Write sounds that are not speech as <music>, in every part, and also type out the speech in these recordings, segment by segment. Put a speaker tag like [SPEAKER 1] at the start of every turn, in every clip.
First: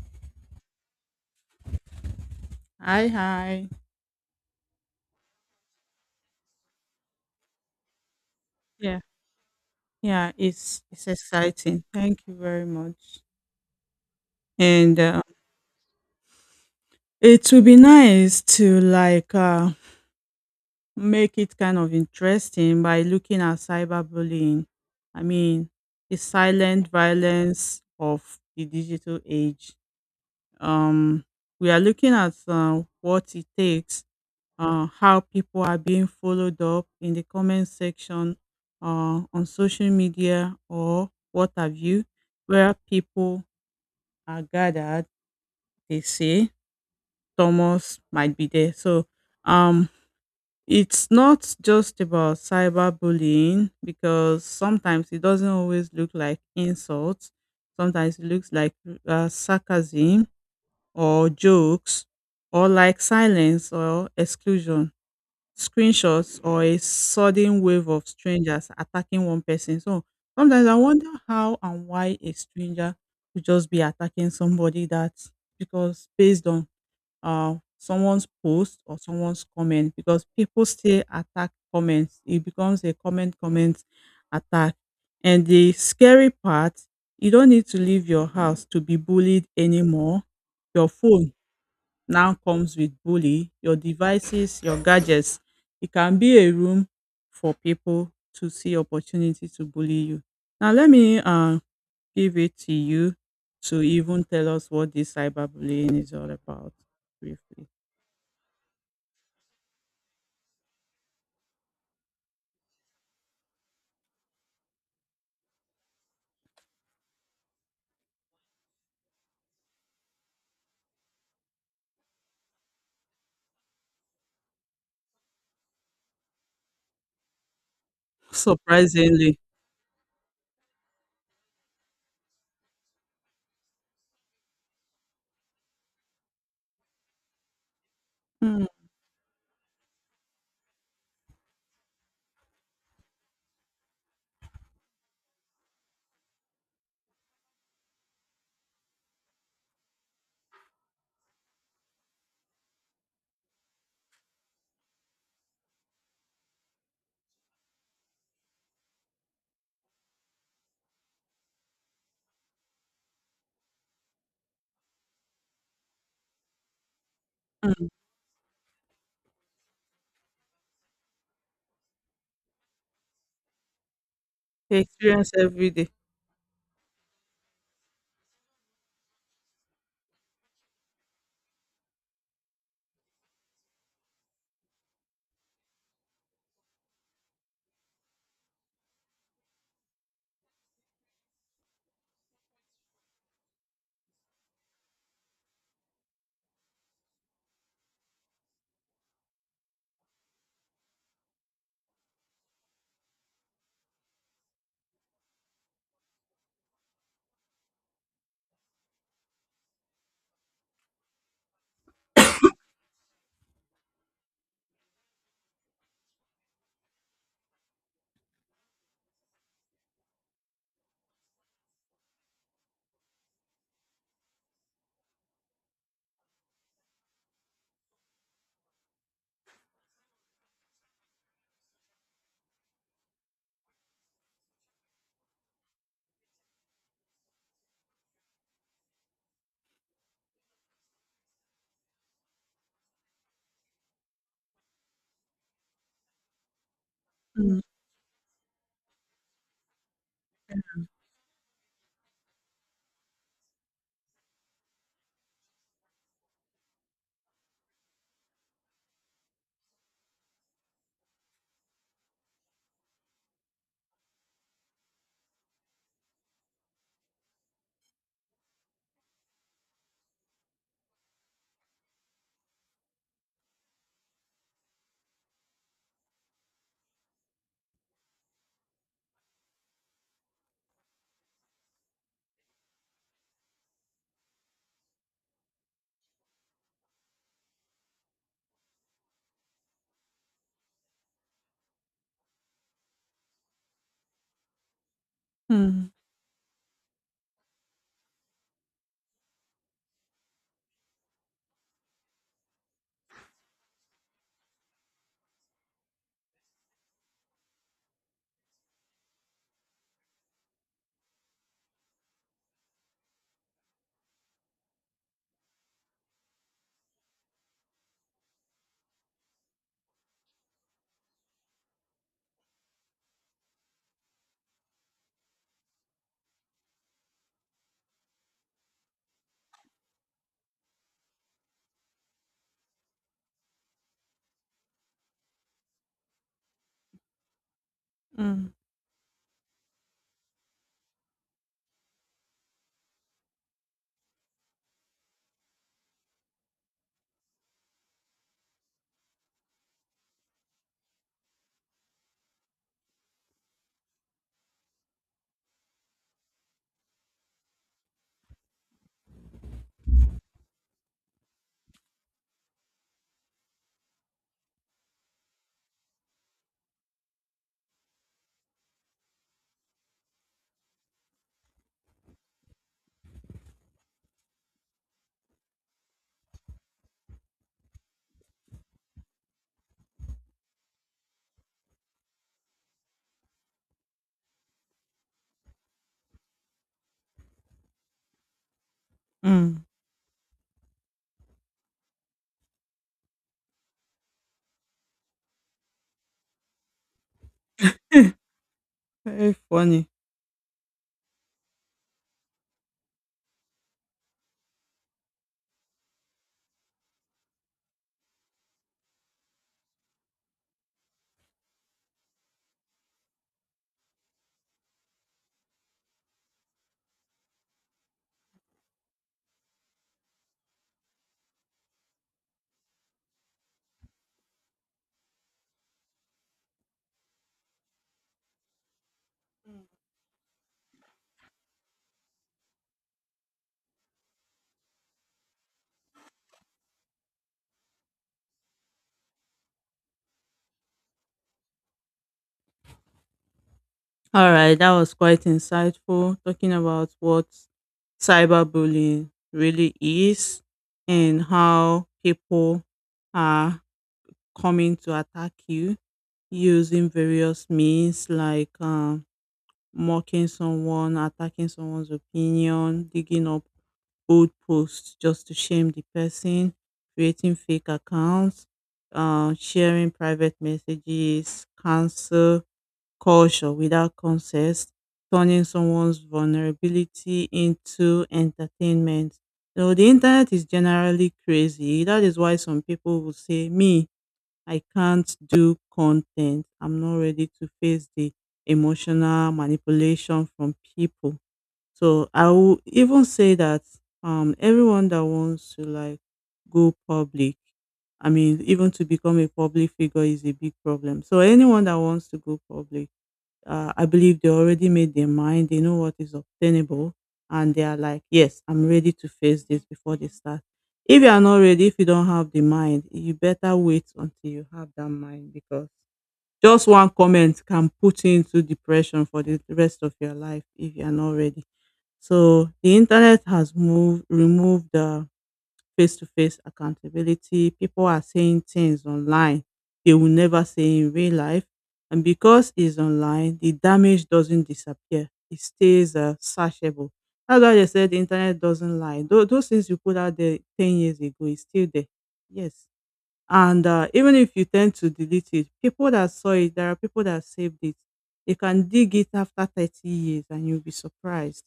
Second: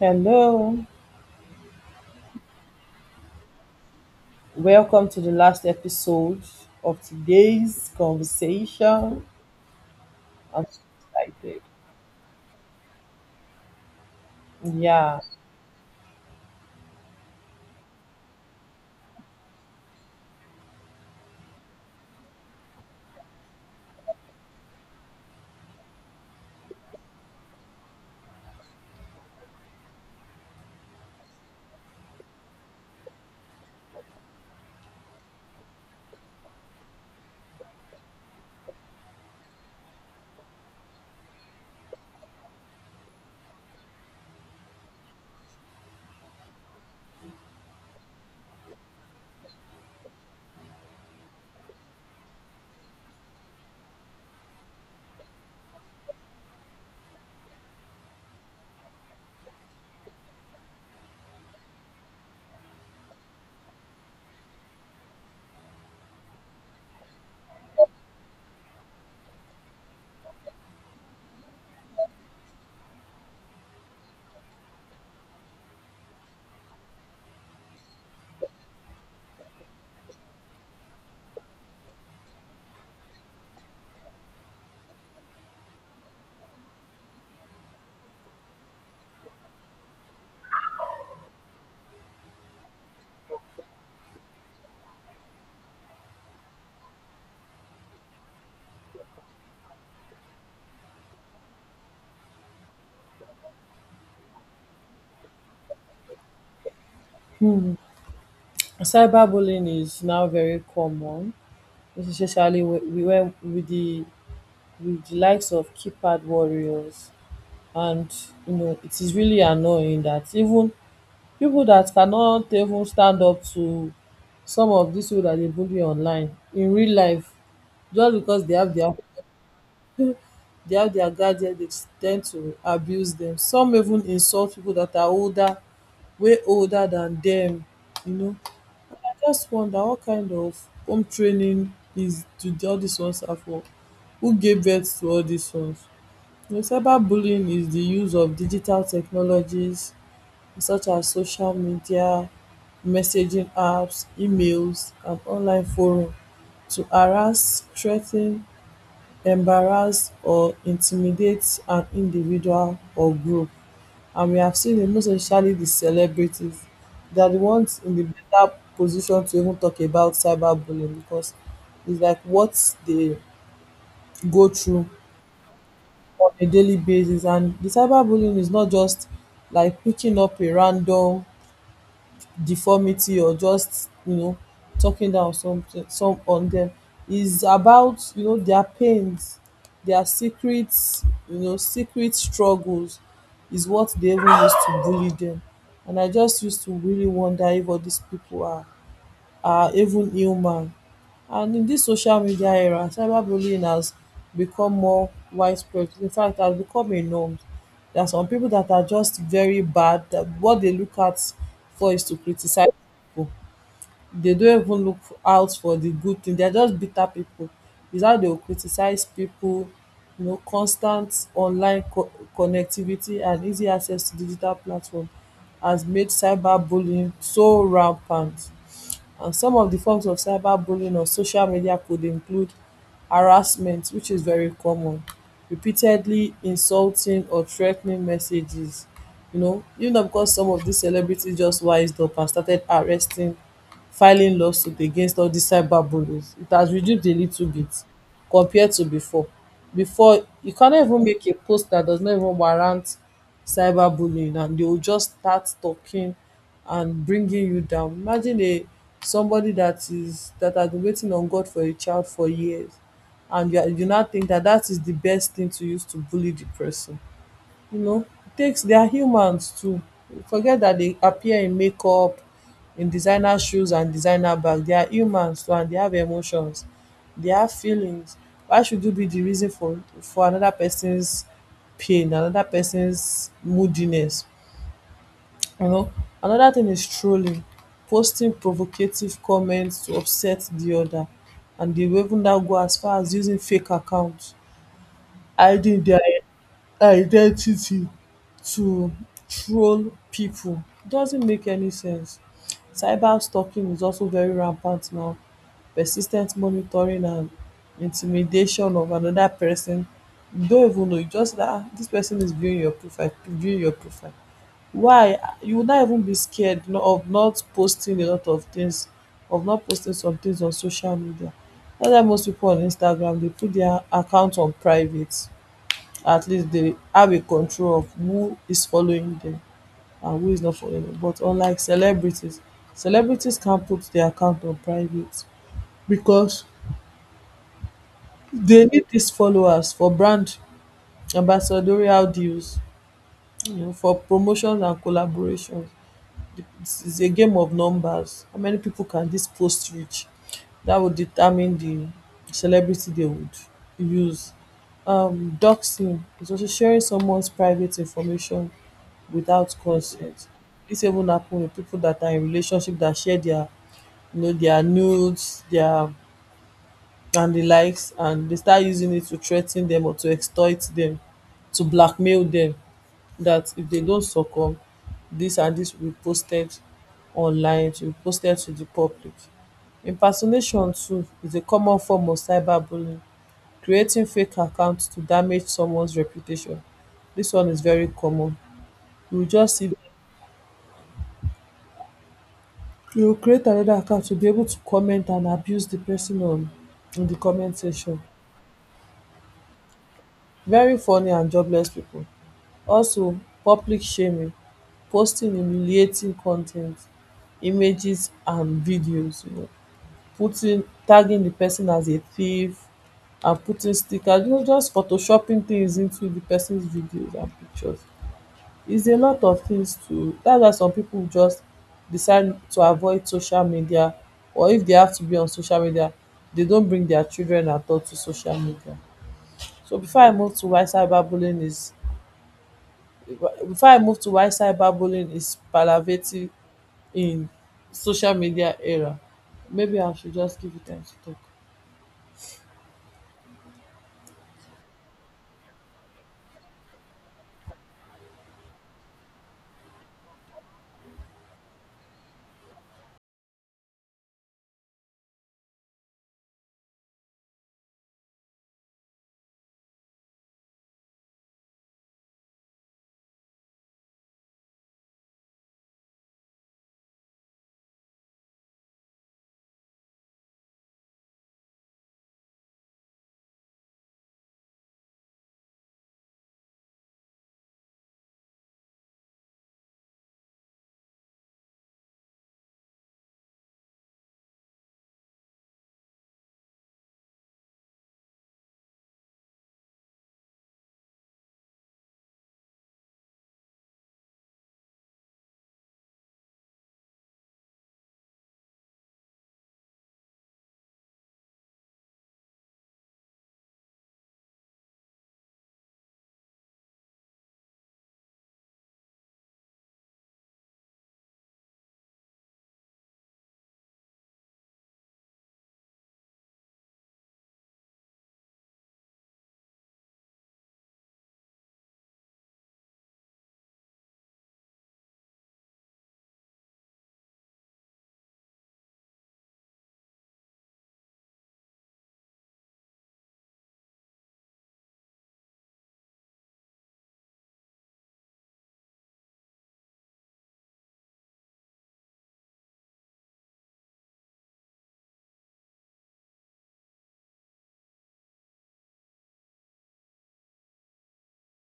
[SPEAKER 1] Hello,
[SPEAKER 2] Hi, hi.
[SPEAKER 1] welcome to the last episode of today's
[SPEAKER 2] Yeah,
[SPEAKER 1] conversation.
[SPEAKER 2] yeah,
[SPEAKER 1] I'm so
[SPEAKER 2] it's
[SPEAKER 1] excited.
[SPEAKER 2] exciting. Thank you very much. And
[SPEAKER 1] Yeah.
[SPEAKER 2] It would be nice to make it kind of interesting by looking at cyberbullying. I mean, the silent violence of the digital age. Um, we are looking at what it takes, how people are being followed up in the comment section, on social media or what have you, where people are gathered. They say Thomas might be there. So um, it's not just about cyberbullying because sometimes it doesn't always look like insults. Sometimes it looks like sarcasm or jokes or like silence or exclusion, screenshots or a sudden wave of strangers attacking one person. So sometimes I wonder how and why a stranger could just be attacking somebody that, because based on someone's post or someone's comment, because people still attack comments. It becomes a comment attack. And the scary part, you don't need to leave your house to be bullied anymore. Your phone now comes with bully, your devices, your gadgets. It can be a room for people to see opportunity to bully you. Now let me give it to you to even tell us what this cyberbullying is all about briefly.
[SPEAKER 1] Hmm. Cyberbullying is now very common, especially we went with the likes of keypad warriors, and you know it is really annoying that even people that cannot even stand up to some of these people that they bully online in real life just because
[SPEAKER 2] Surprisingly,
[SPEAKER 1] they have their guardian, they tend to abuse them. Some even insult people that are older, way older than them. You know,
[SPEAKER 2] mm,
[SPEAKER 1] I just wonder what kind of home training all these ones are for? Who gave birth to all these ones? You know, cyberbullying is the use of digital technologies such as social media, messaging apps, emails, and online forum to harass, threaten, embarrass or intimidate an individual or group. And we have seen it, most especially the celebrities, they are the ones
[SPEAKER 2] mm,
[SPEAKER 1] in the better position to even talk about cyberbullying because it's like what they go
[SPEAKER 2] they
[SPEAKER 1] through
[SPEAKER 2] experience every day.
[SPEAKER 1] on a daily basis. And the cyberbullying is not just like picking up a random deformity or just, you know, talking down some on them. Is about, you know, their pains, their secrets, you know, secret struggles is what they even use to bully them. And I just used to really wonder if all these people are even human. And in dis social media era, cyberbullying has become more widespread. In fact, it has become a norm. There are some people that are just very bad. That what they look at for is to criticize people. They don't even look out for the good thing. They are just bitter people. Is how they will criticize people. You know, constant online connectivity and easy access to digital platform has made cyberbullying so rampant. And some of the forms of cyberbullying on social media could include harassment, which is very common, repeatedly insulting or threatening messages. You know, because some of these celebrities just wised up and started arresting, filing lawsuit against all dis cyberbullies. It has reduced a little
[SPEAKER 2] Mm,
[SPEAKER 1] bit compared to before. Before, you cannot even make a post that does not even warrant cyberbullying and they will just start talking and bringing you down. Imagine a somebody that has been waiting on God for a child for years and you now think that that is the best thing to use to bully the person. You know, takes they are humans too. Forget that they appear in makeup, in designer shoes and designer bag. They are humans too and they have emotions. They have feelings. Why should you be the reason for another person's pain, another person's moodiness? You know, another thing is trolling, posting provocative comments to upset the other, and they will even now go as far as using fake accounts, hiding
[SPEAKER 2] mm,
[SPEAKER 1] their identity to troll people. It doesn't make any sense. Cyber stalking is also very rampant now. Persis ten t monitoring and intimidation of another person. You don't even know, you just that dis person is viewing your profile, viewing your profile. Why? You would not even be scared of not posting a lot of things, of not posting some things on social media. That's why most people on Instagram they put their account on private, at least they have a control of who is following them and who is not following them. But unlike celebrities, celebrities can't put their account on private because
[SPEAKER 2] mm,
[SPEAKER 1] they need these followers for brand ambassadorial deals, you know, for promotions and collaborations. It's a game of numbers. How many people can this post reach? That would determine the celebrity they would use. Doxing is also sharing someone's private information without consent. This even happen with people that are in relationship that share their, you know, their nudes, their and the likes and they start using it to threaten them or to extort them, to blackmail them, that if they don't succumb this and this will be posted online, it be posted to the public. Impersonation too is a common form of cyberbullying, creating fake accounts to damage someone's reputation. This one is very common. You will just
[SPEAKER 2] mm.
[SPEAKER 1] see, you will create another account to be able to comment and abuse the person on in the comment section.
[SPEAKER 2] Very funny.
[SPEAKER 1] Very funny and jobless people. Also public shaming, posting humiliating con ten t images and videos, you know, putting tagging the person as a thief and putting stickers, you know, just photoshopping things into the person's videos and pictures. It's a lot of things to dats why some people just decide to avoid social media, or if they have to be on social media they don't bring their children at all to social media. so before i move to why cyberbullying is Before I move to why cyberbullying is palliative in social media era. Maybe I should just give you time to talk.
[SPEAKER 2] All right, that was quite insightful, talking about what cyberbullying really is and how people are coming to attack you using various means like, mocking someone, attacking someone's opinion, digging up old posts just to shame the person, creating fake accounts, sharing private messages, cancel culture without consent, turning someone's vulnerability into entertainment. So the internet is generally crazy. That is why some people will say, "Me, I can't do content. I'm not ready to face the emotional manipulation from people." So I will even say that everyone that wants to go public, I mean, even to become a public figure, is a big problem. So anyone that wants to go public, I believe they already made their mind. They know what is obtainable, and they are like, "Yes, I'm ready to face this." Before they start, if you are not ready, if you don't have the mind, you better wait until you have that mind, because just one comment can put you into depression for the rest of your life if you are not ready. So the internet has moved, removed the face to face accountability. People are saying things online they will never say in real life. And because it's online, the damage doesn't disappear, it stays searchable. That's why they said the internet doesn't lie. Those things you put out there 10 years ago is still there. Yes. And Even if you tend to delete it, people that saw it, there are people that saved it. They can dig it after 30 years and you'll be surprised.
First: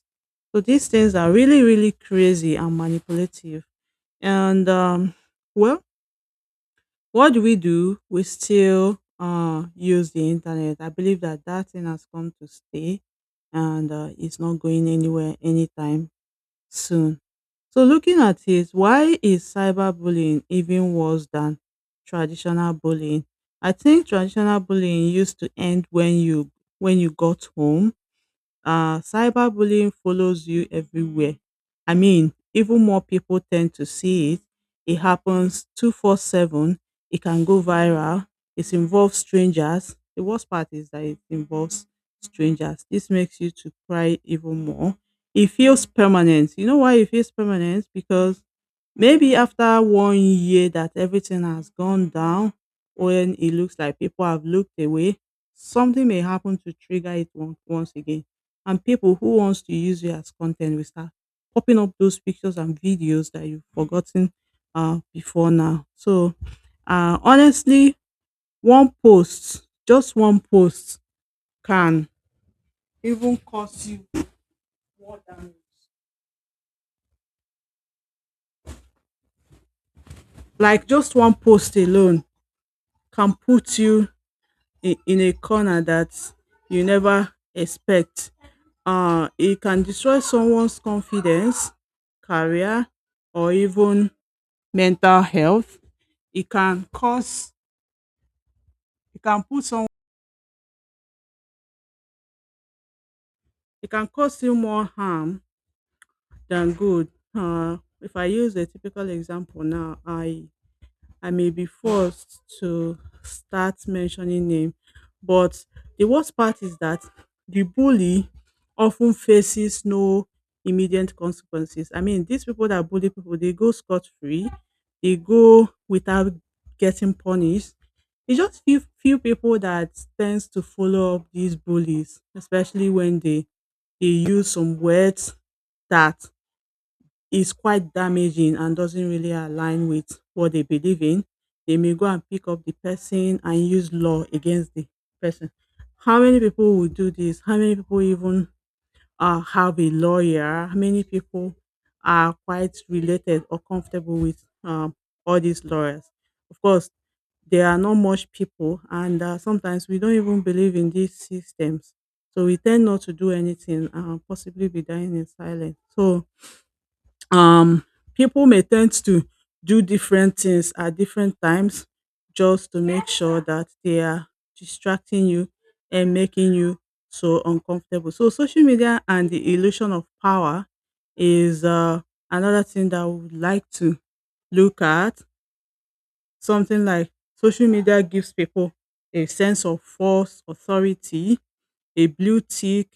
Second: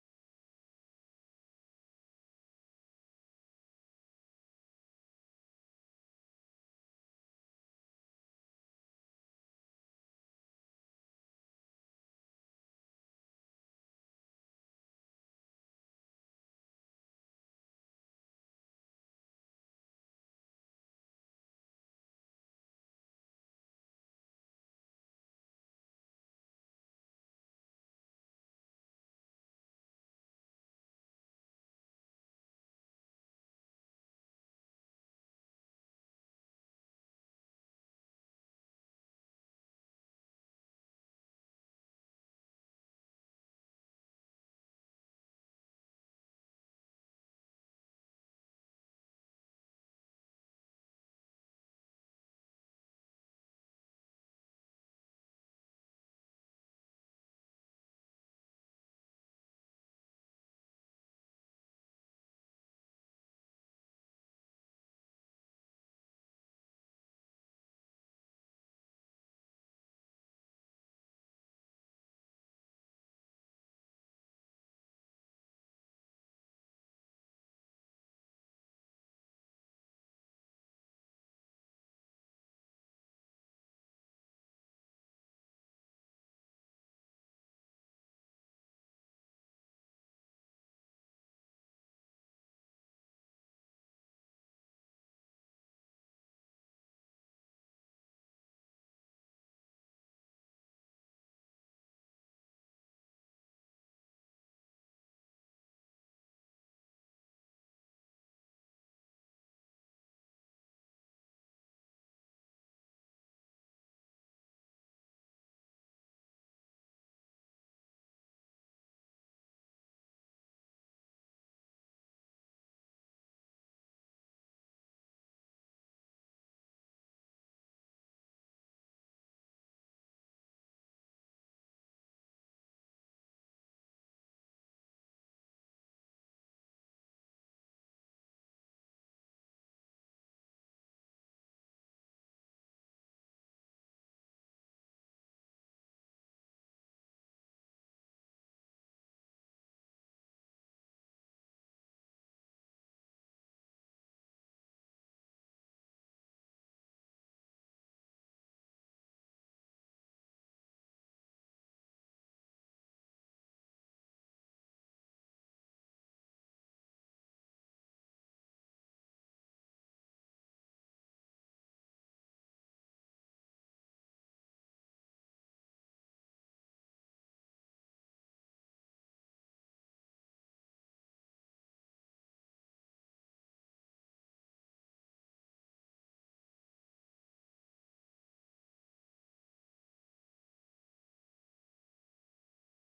[SPEAKER 2] So these things are really, really crazy and manipulative. And um, well, what do? We still use the internet. I believe that that thing has come to stay, and it's not going anywhere anytime soon. So looking at it, why is cyberbullying even worse than traditional bullying? I think traditional bullying used to end when you got home. Cyberbullying follows you everywhere. I mean, even more people tend to see it. It happens 24/7. It can go viral. It involves strangers. The worst part is that it involves strangers. This makes you to cry even more. It feels permanent. You know why it feels permanent? Because maybe after 1 year that everything has gone down, when it looks like people have looked away, something may happen to trigger once again, and people who wants to use you as content will start popping up those pictures and videos that you've forgotten before now. So, honestly, one post, just one post, can even cost you more than, like, just one post alone can put you in a corner that you never expect. It can destroy someone's confidence, career, or even mental health. It can cause it can put some It can cause you more harm than good. If I use a typical example now, I may be forced to start mentioning name. But the worst part is that the bully often faces no immediate consequences. I mean, these people that bully people, they go scot free, they go without getting punished. It's just few people that tends to follow up these bullies, especially when they use some words that is quite damaging and doesn't really align with what they believe in. They may go and pick up the person and use law against the person. How many people will do this? How many people even have a lawyer? How many people are quite related or comfortable with all these lawyers? Of course, there are not much people, and sometimes we don't even believe in these systems. So we tend not to do anything and possibly be dying in silence. So um people may tend to do different things at different times just to make sure that they are distracting you and making you so uncomfortable. So social media and the illusion of power is, another thing that I would like to look at. Something like social media gives people a sense of false authority, a blue tick,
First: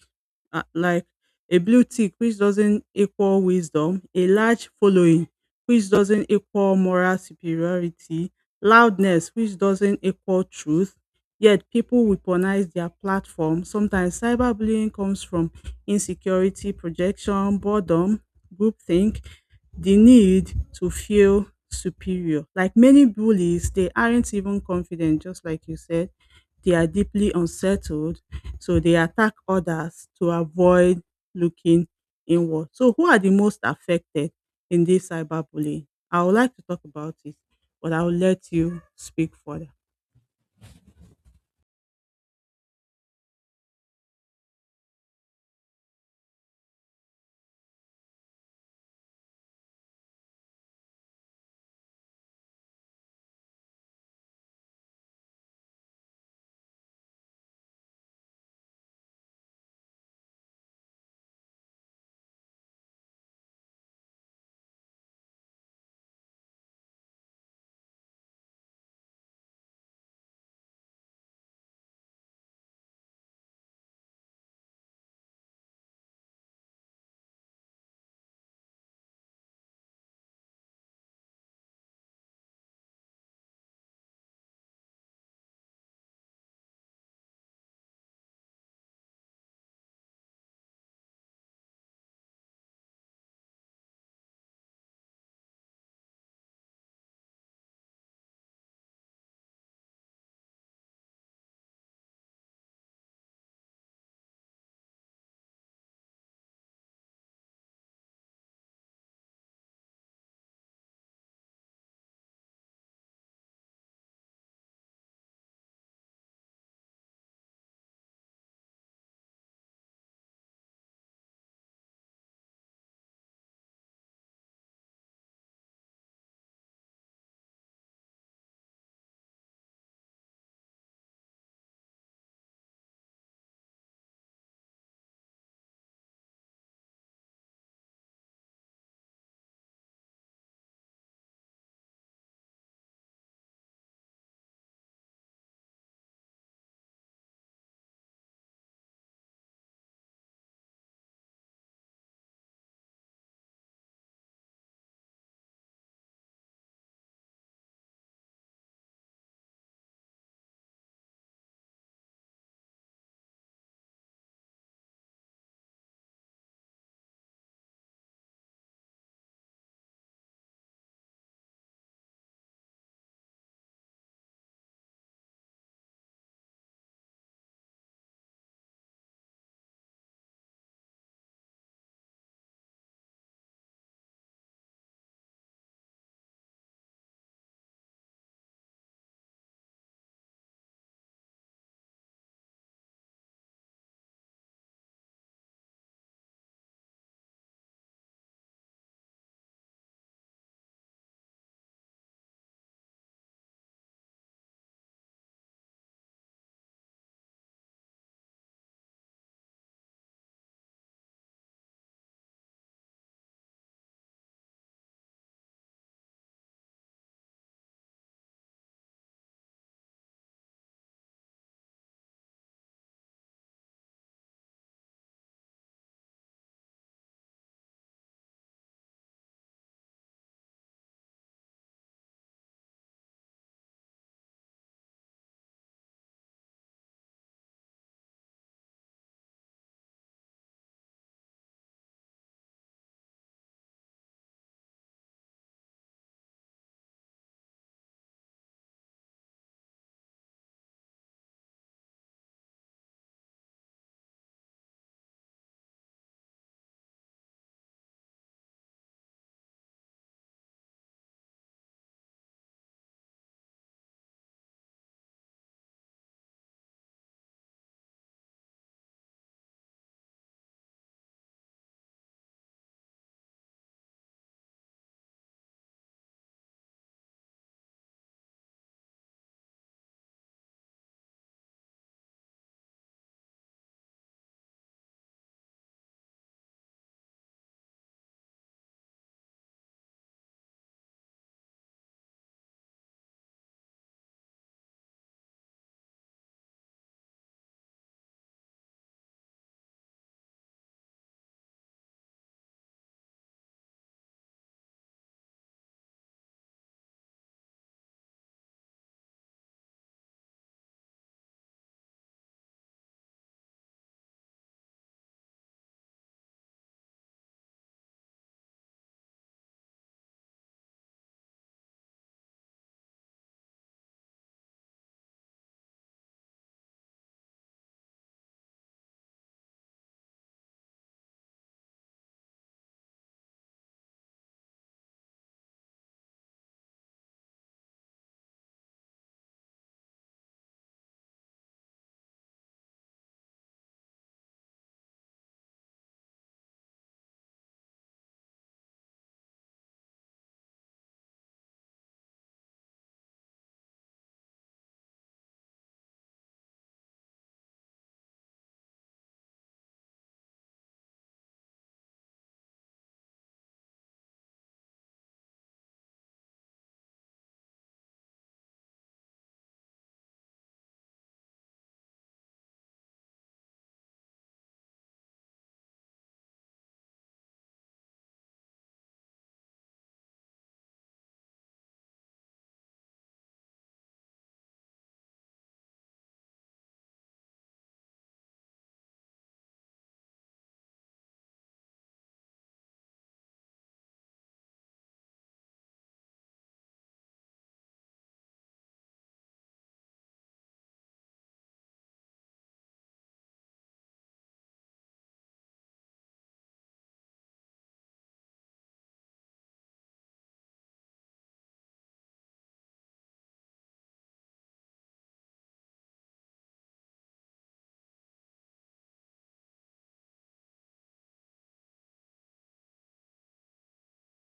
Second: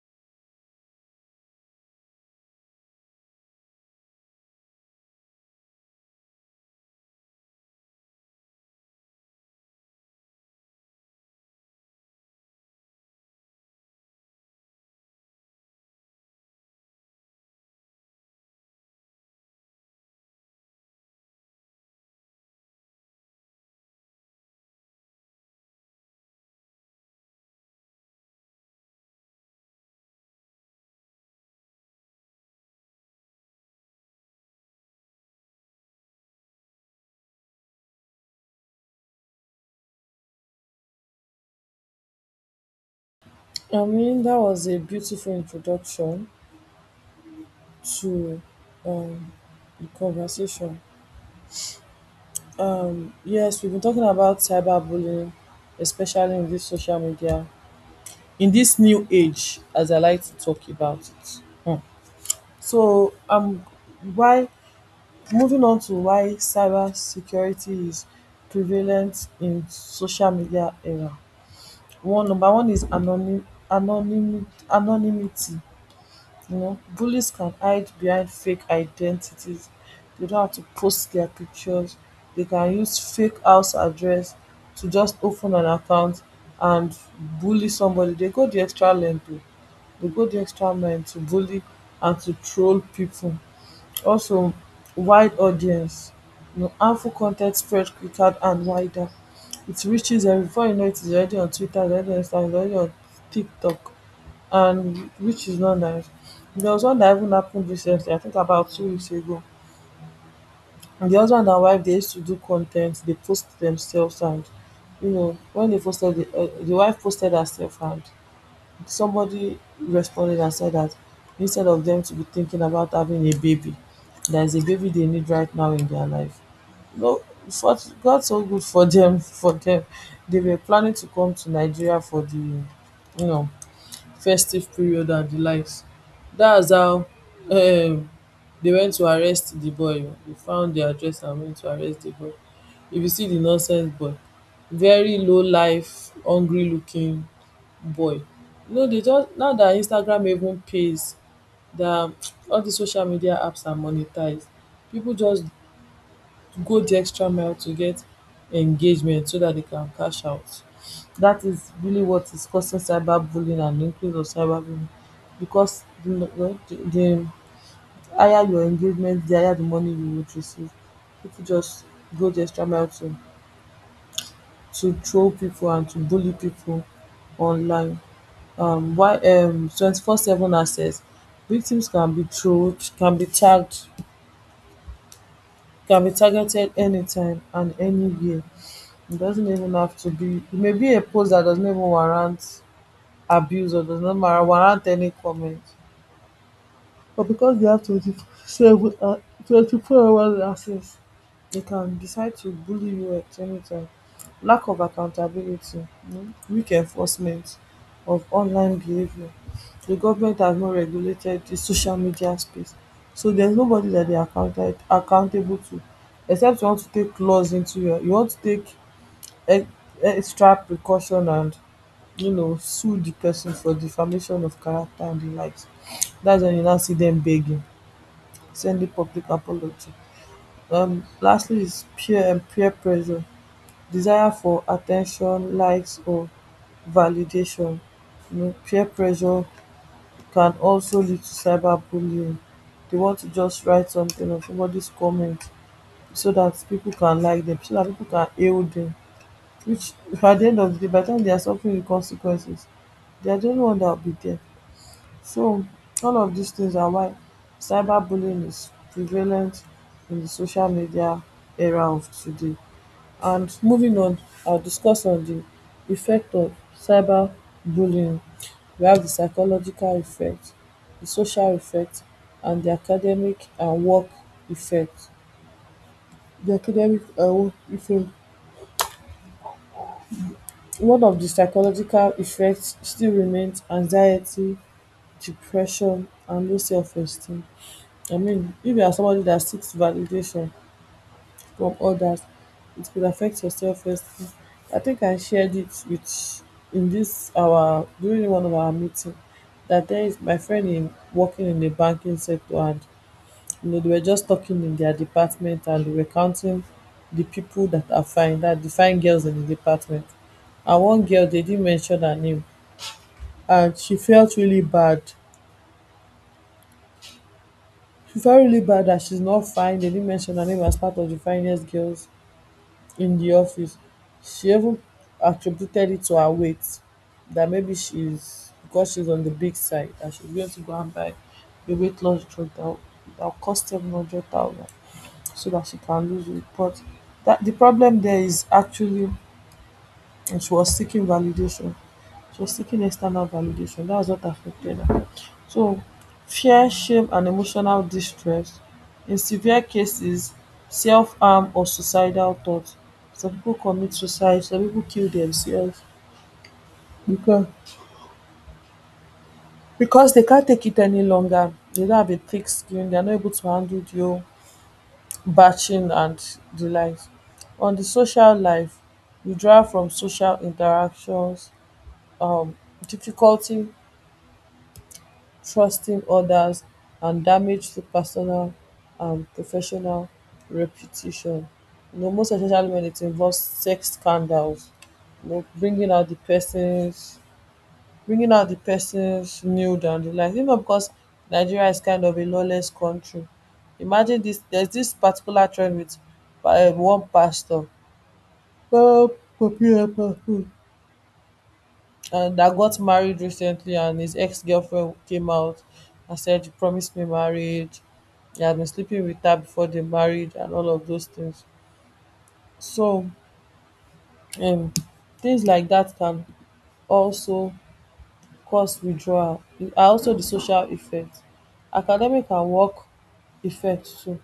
[SPEAKER 2] um like a blue tick which doesn't equal wisdom, a large following which doesn't equal moral superiority, loudness which doesn't equal truth, yet people weaponize their platform. Sometimes cyberbullying comes from insecurity, projection, boredom, groupthink, the need to feel superior. Like many bullies, they aren't even confident, just like you said. They are deeply unsettled, so they attack others to avoid looking inward. So, who are the most affected in this cyberbullying? I would like to talk about it, but I'll let you speak further.
[SPEAKER 1] I mean, that was a beautiful introduction to um, the conversation. Yes, we've been talking about cyberbullying, especially in this social media, in this new age, as I like to talk about it. Hmm. So, why moving on to why cyber security is prevalent in social media era. One, number one is anonymi anonymity. You know, bullies can hide behind fake identities. They don't have to post their pictures. They can use fake house address to just open an account and bully somebody. They go the extra length oh. They go the extra mile to bully and to troll people. Also wide audience, um, harmful con ten spread quicker and wider, it reaches, um, before you know it is already on Twitter, is already on Instagram, is already on TikTok, and which is not nice. There was one that even happened recently, I think about 2 weeks ago. And the husband and wife they used to do content. They post themselves and you know when they posted the wife posted herself and somebody responded and said that instead of them to be thinking about having a baby, there is a baby they need right now in their life. No, for God so good for them. <laughs> For them, they were planning to come to Nigeria for the, you know, festive period and the likes. That's how, um, they went to arrest the boy. They found the address and went to arrest the boy. If you see the nonsense boy, very low life, hungry looking, boy. You know, they just now that Instagram even pays, that <tsk> all the social media apps are monetized, people just go the extra mile to get engagement so that they can cash out. That is really what is causing cyberbullying and increase of cyberbullying because the higher your engagement, the higher the money you would receive. People just go the extra mile to troll people and to bully people online. Why? 24/7 access, victims can be trolled, can be tagged, can be targeted anytime and anywhere. It doesn't even have to be, it may be a post that does not even warrant abuse or does not warrant any comment. But because they have 27 hou 24 hours access, they can decide to bully you at any time. Lack of accountability, um, weak enforcement of online behaviour. The government has not regulated the social media space, so there's nobody that they are accounted accountable to, except you want to take laws into you want to take ex extra precaution and you know sue the person for defamation of character and the likes. That's when you now see them begging, send the public apology. Lastly is peer and peer pressure, desire for attention, likes or validation. You know, peer pressure can also lead to cyberbullying. They want to just write something or somebody's comment so that people can like them, so that people can hail them. Which <laughs> at the end of the day, by the time they are suffering the consequences, they are the only one that will be there. So all of these things are why cyberbullying is prevalent in the social media era of today. And moving on, I'll discuss on the effect of cyberbullying. We have the psychological effect, the social effect and the academic and work effect. The academic and work effect. One of the psychological effects still remains anxiety, depression and low self-esteem. I mean, if you are somebody that seeks validation from others, it could affect your self-esteem. I think I shared it with in this our during one of our meeting that there is my friend in working in the banking sector and you know they were just talking in their department and they were counting the people that are fine, that the fine girls in the department. And one girl they didn't mention her name and she felt really bad. She felt really bad that she's not fine. They didn't mention her name as part of the finest girls in the office. She even attributed it to her weight, that maybe she's because she's on the big side and she's going to go and buy a weight loss drug that that'll cost 700,000 so that she can lose weight. But that the problem there is actually, and she was seeking validation. She was seeking external validation. That was what affected her. So fear, shame and emotional distress. In severe cases, self-harm or suicidal thoughts. Some people commit suicide, some people kill themselves because because they can't take it any longer. They don't have a thick skin, they are not able to handle the whole batching and the likes. On the social life, withdrawal from social interactions, um, difficulty trusting others and damage to personal and professional reputation. You know, most especially when it involves sex scandals, you know, bringing out the person's nude and the like. You know, because Nigeria is kind of a lawless country. Imagine this. There's this particular trend with one pastor. "Oh, papi, eh, and that got married recently and his ex-girlfriend came out and said you promised me marriage. He had been sleeping with her before they married and all of those things. So, um things like that can also cause withdrawal. And also the social effect, academic and work effect too,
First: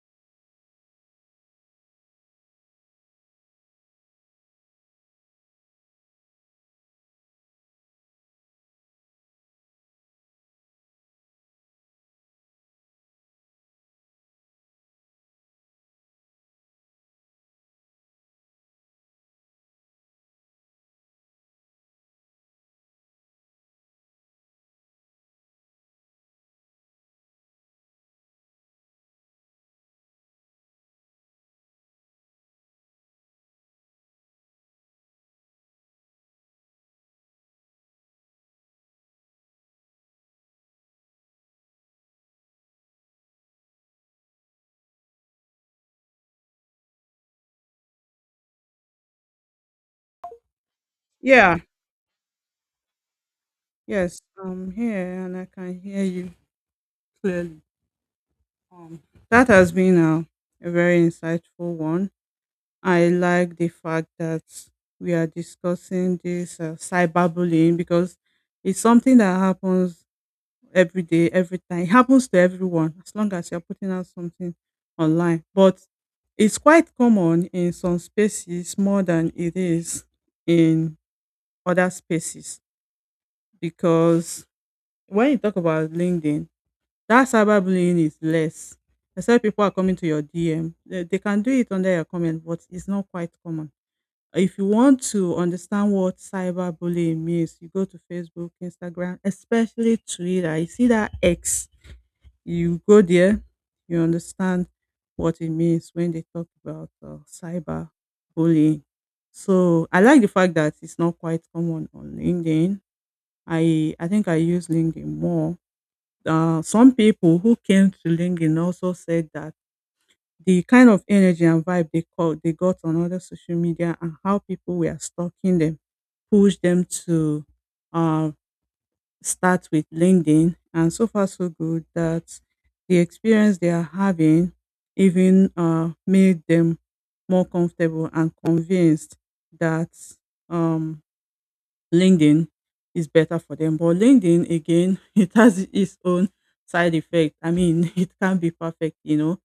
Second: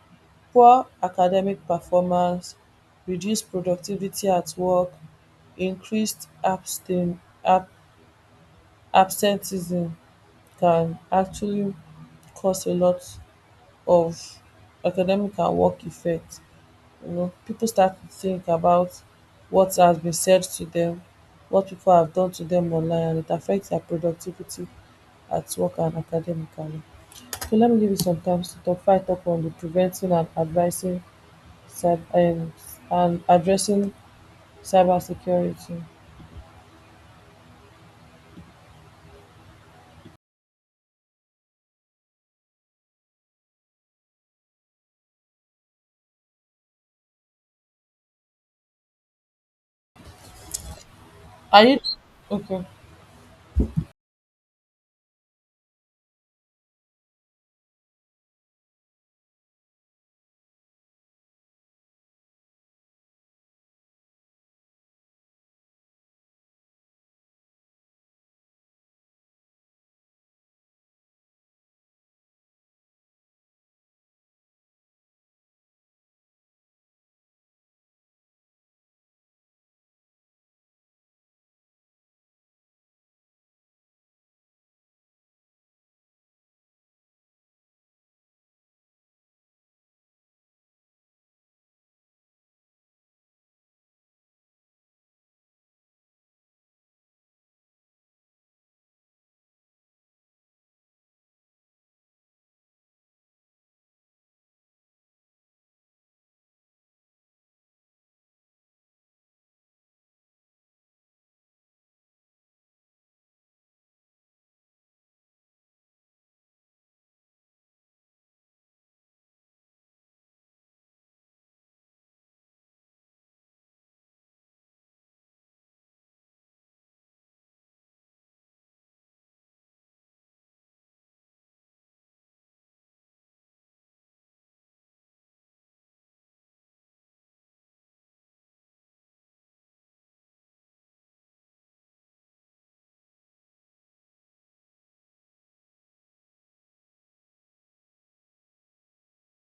[SPEAKER 1] poor academic performance, reduced productivity at work, increased abstain ab absenteeism can actually cause a lot of academic and work effect. You know, people start to think about what has been said to them, what people have done to them online, and it affects their productivity at work and academically. So let me give you some times to talk fight up on the preventing and advising cyber, and addressing cybersecurity.
[SPEAKER 2] Yeah,
[SPEAKER 1] Are you okay?
[SPEAKER 2] yes, I'm here and I can hear you clearly. Um, that has been a very insightful one. I like the fact that we are discussing this cyberbullying because it's something that happens every day, every time. It happens to everyone as long as you're putting out something online. But it's quite common in some spaces more than it is in other spaces, because when you talk about LinkedIn, that cyberbullying is less. Except people are coming to your DM. They can do it under your comment, but it's not quite common. If you want to understand what cyberbullying means, you go to Facebook, Instagram, especially Twitter. You see that X, you go there, you understand what it means when they talk about cyber bullying. So I like the fact that it's not quite common on LinkedIn. I think I use LinkedIn more. Some people who came to LinkedIn also said that the kind of energy and vibe they caught, they got on other social media, and how people were stalking them, pushed them to uh, start with LinkedIn, and so far so good that the experience they are having even made them more comfortable and convinced that um, LinkedIn is better for them. But LinkedIn again <laughs> it has its own side effect, I mean, <laughs> it can be perfect, you know.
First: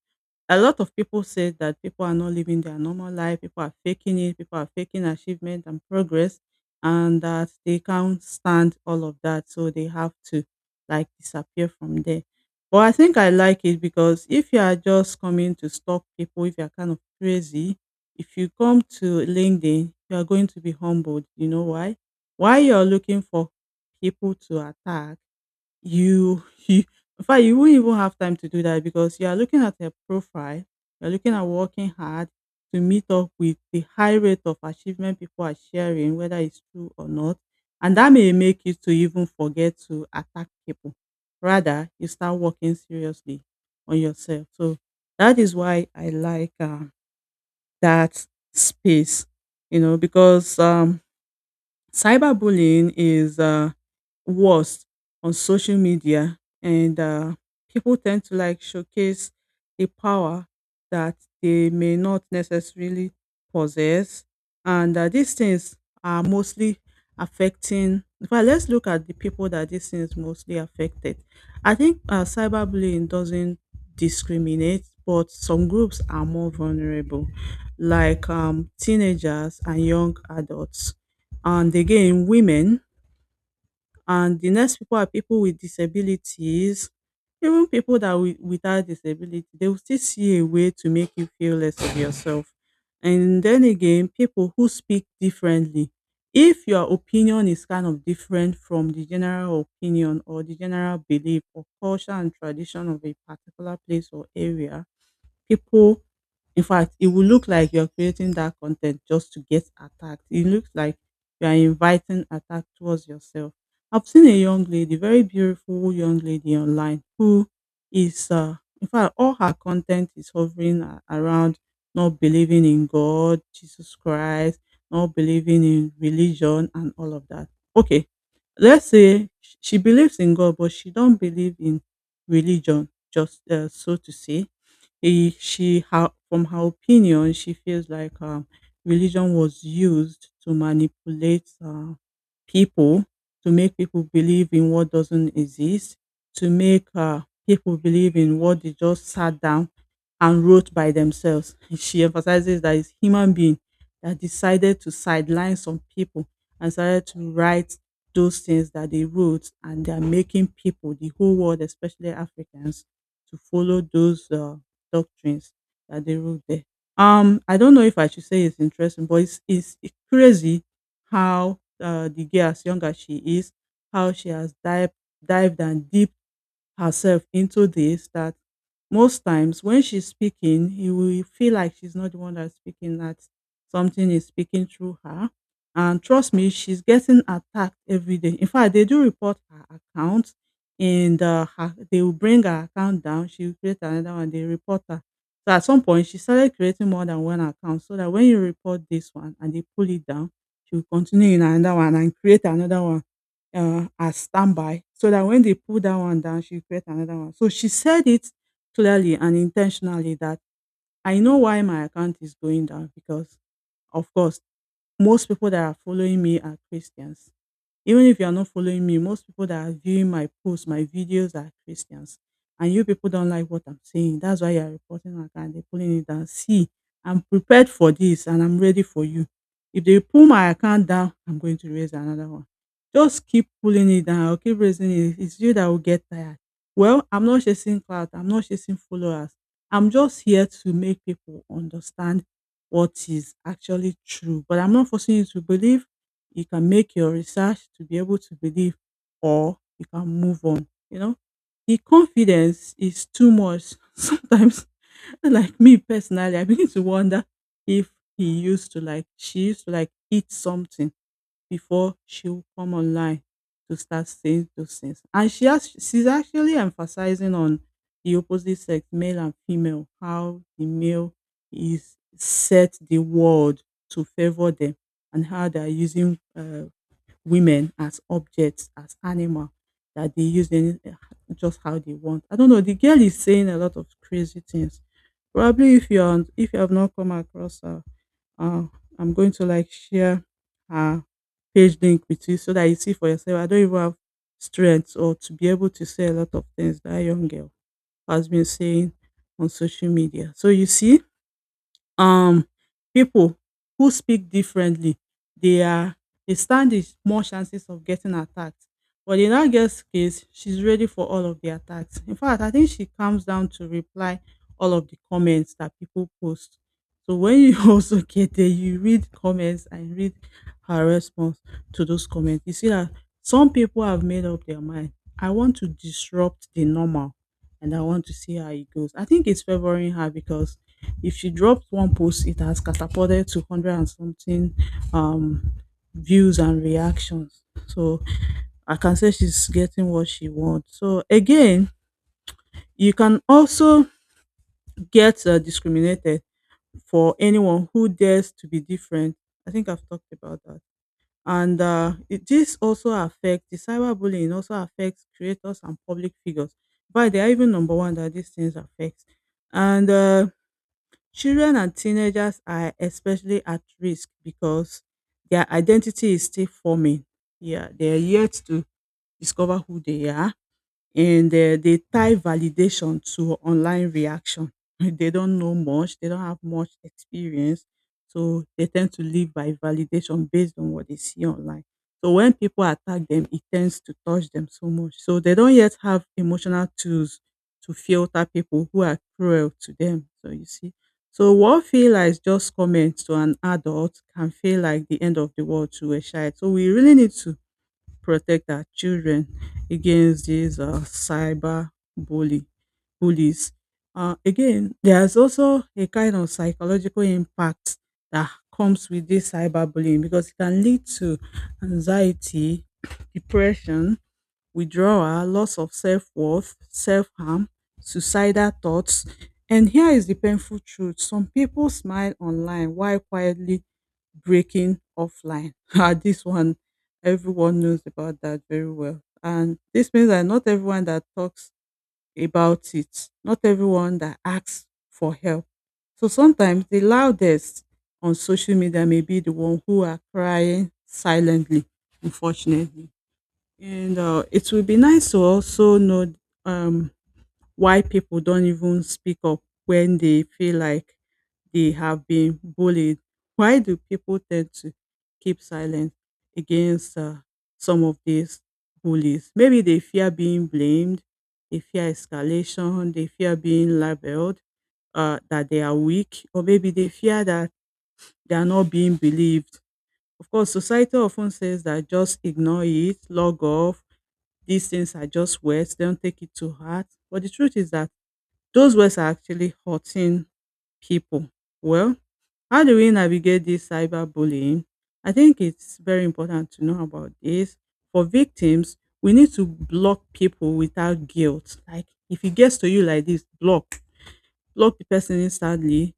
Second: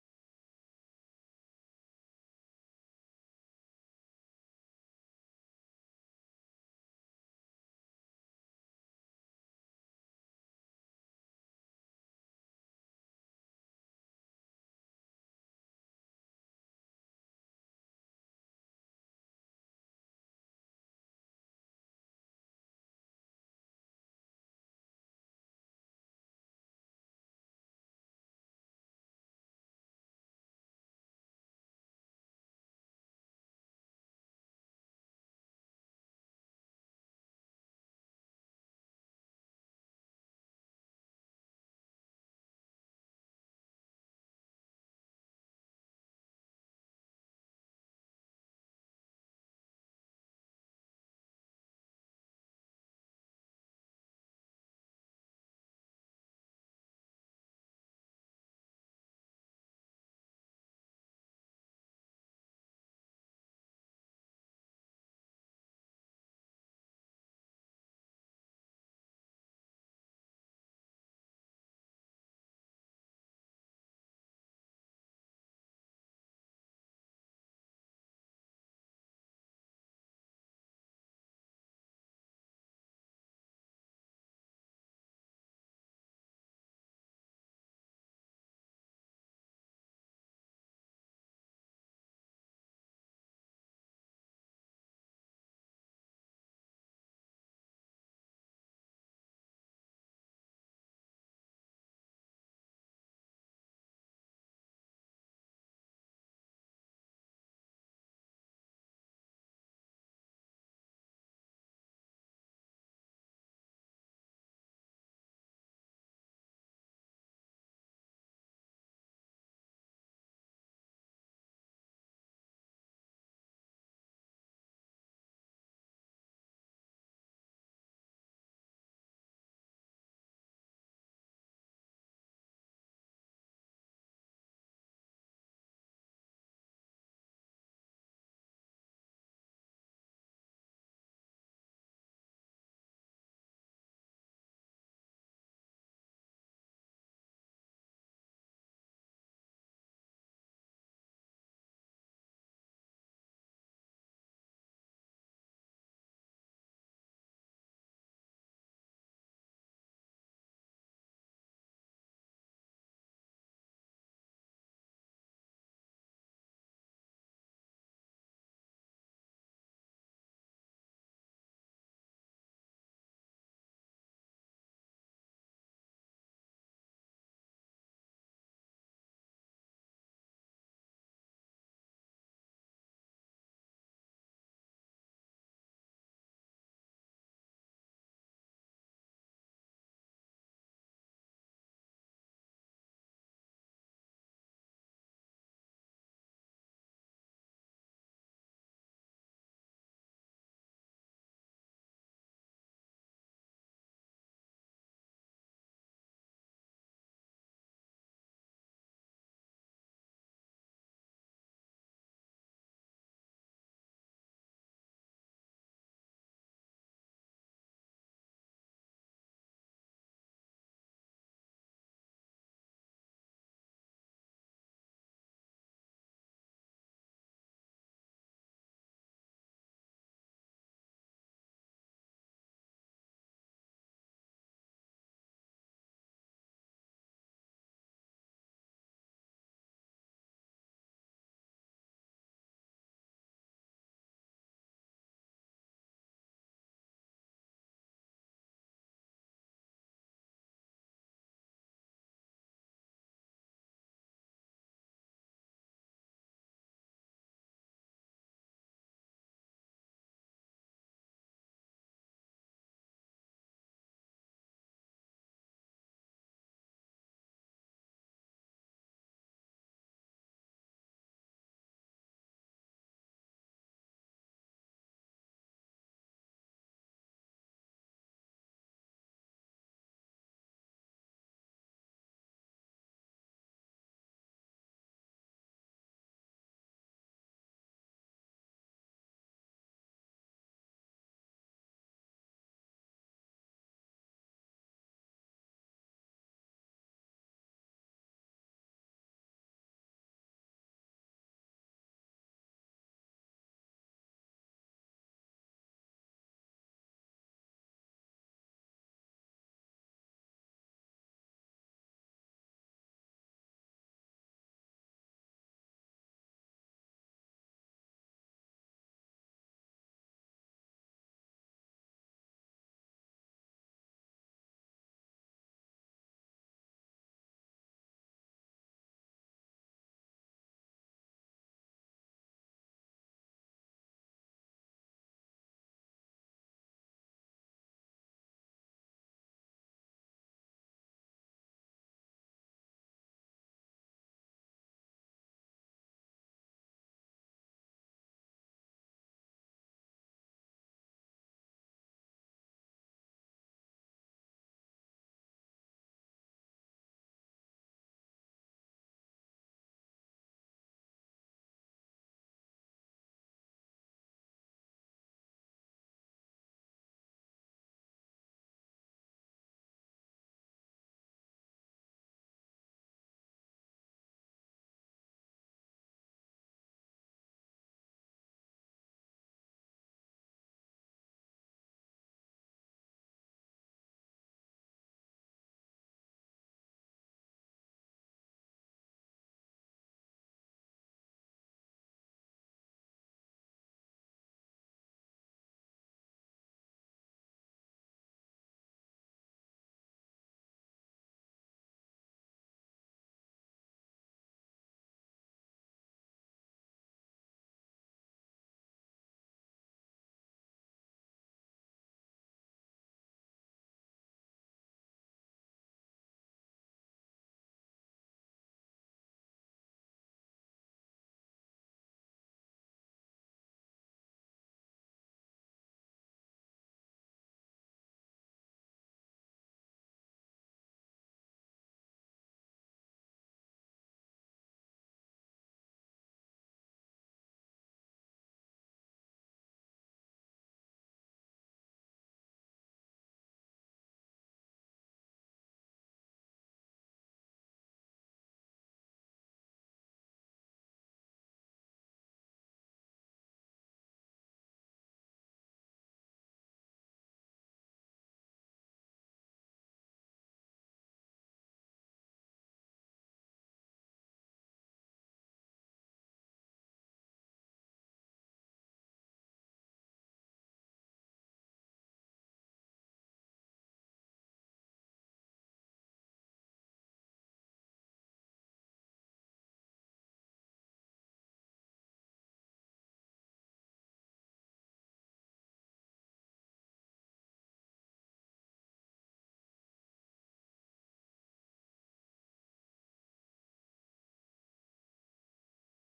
[SPEAKER 2] A lot of people say that people are not living their normal life, people are faking it, people are faking achievement and progress, and that they can't stand all of that. So they have to like disappear from there. But I think I like it because if you are just coming to stalk people, if you are kind of crazy, if you come to LinkedIn, you are going to be humbled. You know why? Why you're looking for people to attack you <laughs> you in fact you won't even have time to do that, because you are looking at her profile, you're looking at working hard to meet up with the high rate of achievement people are sharing, whether it's true or not, and that may make you to even forget to attack people. Rather, you start working seriously on yourself. So that is why I like, that space, you know, because cyberbullying is worse on social media, and people tend to like showcase a power that they may not necessarily possess. And these things are mostly affecting, well, let's look at the people that these things mostly affected. I think cyberbullying doesn't discriminate, but some groups are more vulnerable, like, teenagers and young adults, and again women, and the next people are people with disabilities. Even people that without disability, they will still see a way to make you feel less of yourself. And then again, people who speak differently. If your opinion is kind of different from the general opinion or the general belief or culture and tradition of a particular place or area, people, in fact it will look like you're creating that content just to get attacked. It looks like you are inviting attack towards yourself. I've seen a young lady, very beautiful young lady online who is in fact all her content is hovering around not believing in God, Jesus Christ, not believing in religion and all of that. Okay. Let's say she believes in God, but she don't believe in religion, just so to say. She, her, from her opinion, she feels like religion was used to manipulate people, to make people believe in what doesn't exist, to make people believe in what they just sat down and wrote by themselves. <laughs> She emphasizes that it's human being that decided to sideline some people and started to write those things that they wrote, and they are making people, the whole world, especially Africans, to follow those doctrines that they wrote there. I don't know if I should say it's interesting, but it's crazy how the girl, as young as she is, how she has dived and deep herself into this, that most times when she's speaking, you will feel like she's not the one that's speaking, that something is speaking through her. And trust me, she's getting attacked every day. In fact, they do report her account and they will bring her account down, she will create another one, they report her. So at some point she started creating more than one account, so that when you report this one and they pull it down, she will continue in another one and create another one, as standby, so that when they pull that one down she will create another one. So she said it clearly and intentionally that: I know why my account is going down because, of course, most people that are following me are Christians. Even if you are not following me, most people that are viewing my posts, my videos are Christians. And you people don't like what I'm saying. That's why you're reporting my account. They're pulling it down. See, I'm prepared for this and I'm ready for you. If they pull my account down, I'm going to raise another one. Just keep pulling it down. I'll keep raising it. It's you that will get tired. Well, I'm not chasing clout. I'm not chasing followers. I'm just here to make people understand what is actually true. But I'm not forcing you to believe. You can make your research to be able to believe, or you can move on. You know, the confidence is too much. <laughs> Sometimes, like me personally, I begin to wonder if he used to like, she used to like eat something before she will come online to start saying those things. And she's actually emphasizing on the opposite sex, male and female, how the male is set the world to favor them, and how they are using women as objects, as animal that they use any, just how they want. I don't know. The girl is saying a lot of crazy things. Probably if you have not come across her, uh, I'm going to like share her page link with you so that you see for yourself. I don't even have strength or to be able to say a lot of things that young girl has been saying on social media. So you see, um people who speak differently, they are they stand a small chances of getting attacked. But in that girl's case, she's ready for all of the attacks. In fact, I think she comes down to reply all of the comments that people post. So when you <laughs> also get there, you read comments and read her response to those comments. You see that some people have made up their mind: I want to disrupt the normal, and I want to see how it goes. I think it's favoring her because if she dropped one post, it has catapulted to hundred and something um, views and reactions. So I can say she's getting what she wants. So again, you can also get discriminated, for anyone who dares to be different. I think I've talked about that. And this also affects, the cyberbullying also affects creators and public figures, but they are even number one that these things affect. And children and teenagers are especially at risk because their identity is still forming. Yeah, they are yet to discover who they are, and they tie validation to online reaction. <laughs> They don't know much, they don't have much experience, so they tend to live by validation based on what they see online. So when people attack them, it tends to touch them so much. So they don't yet have emotional tools to filter people who are cruel to them. So you see. So what feel like just comments to an adult can feel like the end of the world to a child. So we really need to protect our children against these cyber bully bullies. Again, there's also a kind of psychological impact that comes with this cyberbullying, because it can lead to anxiety, <clears throat> depression, withdrawal, loss of self-worth, self-harm, suicidal thoughts. And here is the painful truth: some people smile online while quietly breaking offline. <laughs> Ah, this one, everyone knows about that very well. And this means that not everyone that talks about it, not everyone that asks for help. So sometimes the loudest on social media may be the one who are crying silently, unfortunately. And it will be nice to also know um, why people don't even speak up when they feel like they have been bullied. Why do people tend to keep silent against some of these bullies? Maybe they fear being blamed, they fear escalation, they fear being labeled that they are weak, or maybe they fear that they are not being believed. Of course, society often says that just ignore it, log off, these things are just words, don't take it to heart. But the truth is that those words are actually hurting people. Well, how do we navigate this cyberbullying? I think it's very important to know about this. For victims, we need to block people without guilt. Like if it gets to you like this, block. Block the person instantly.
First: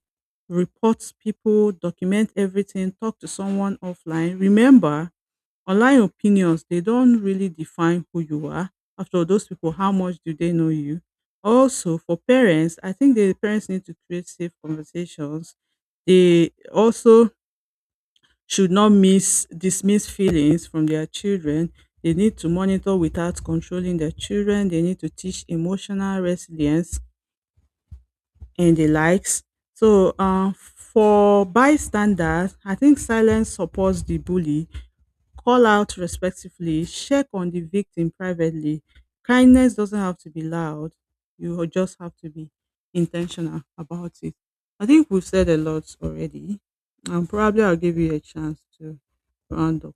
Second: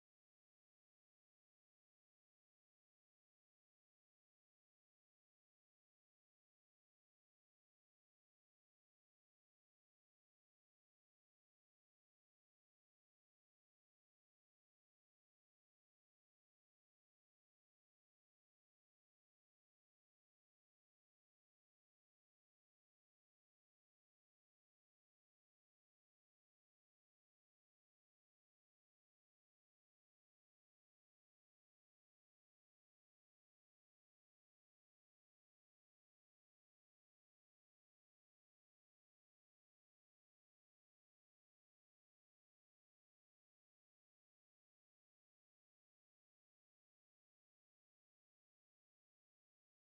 [SPEAKER 2] Report people, document everything, talk to someone offline. Remember, online opinions, they don't really define who you are. After all, those people, how much do they know you? Also, for parents, I think the parents need to create safe conversations. They also should not miss dismiss feelings from their children. They need to monitor without controlling their children. They need to teach emotional resilience and the likes. So, for bystanders, I think silence supports the bully. Call out respectfully, check on the victim privately. Kindness doesn't have to be loud. You just have to be intentional about it. I think we've said a lot already, and probably I'll give you a chance to round up.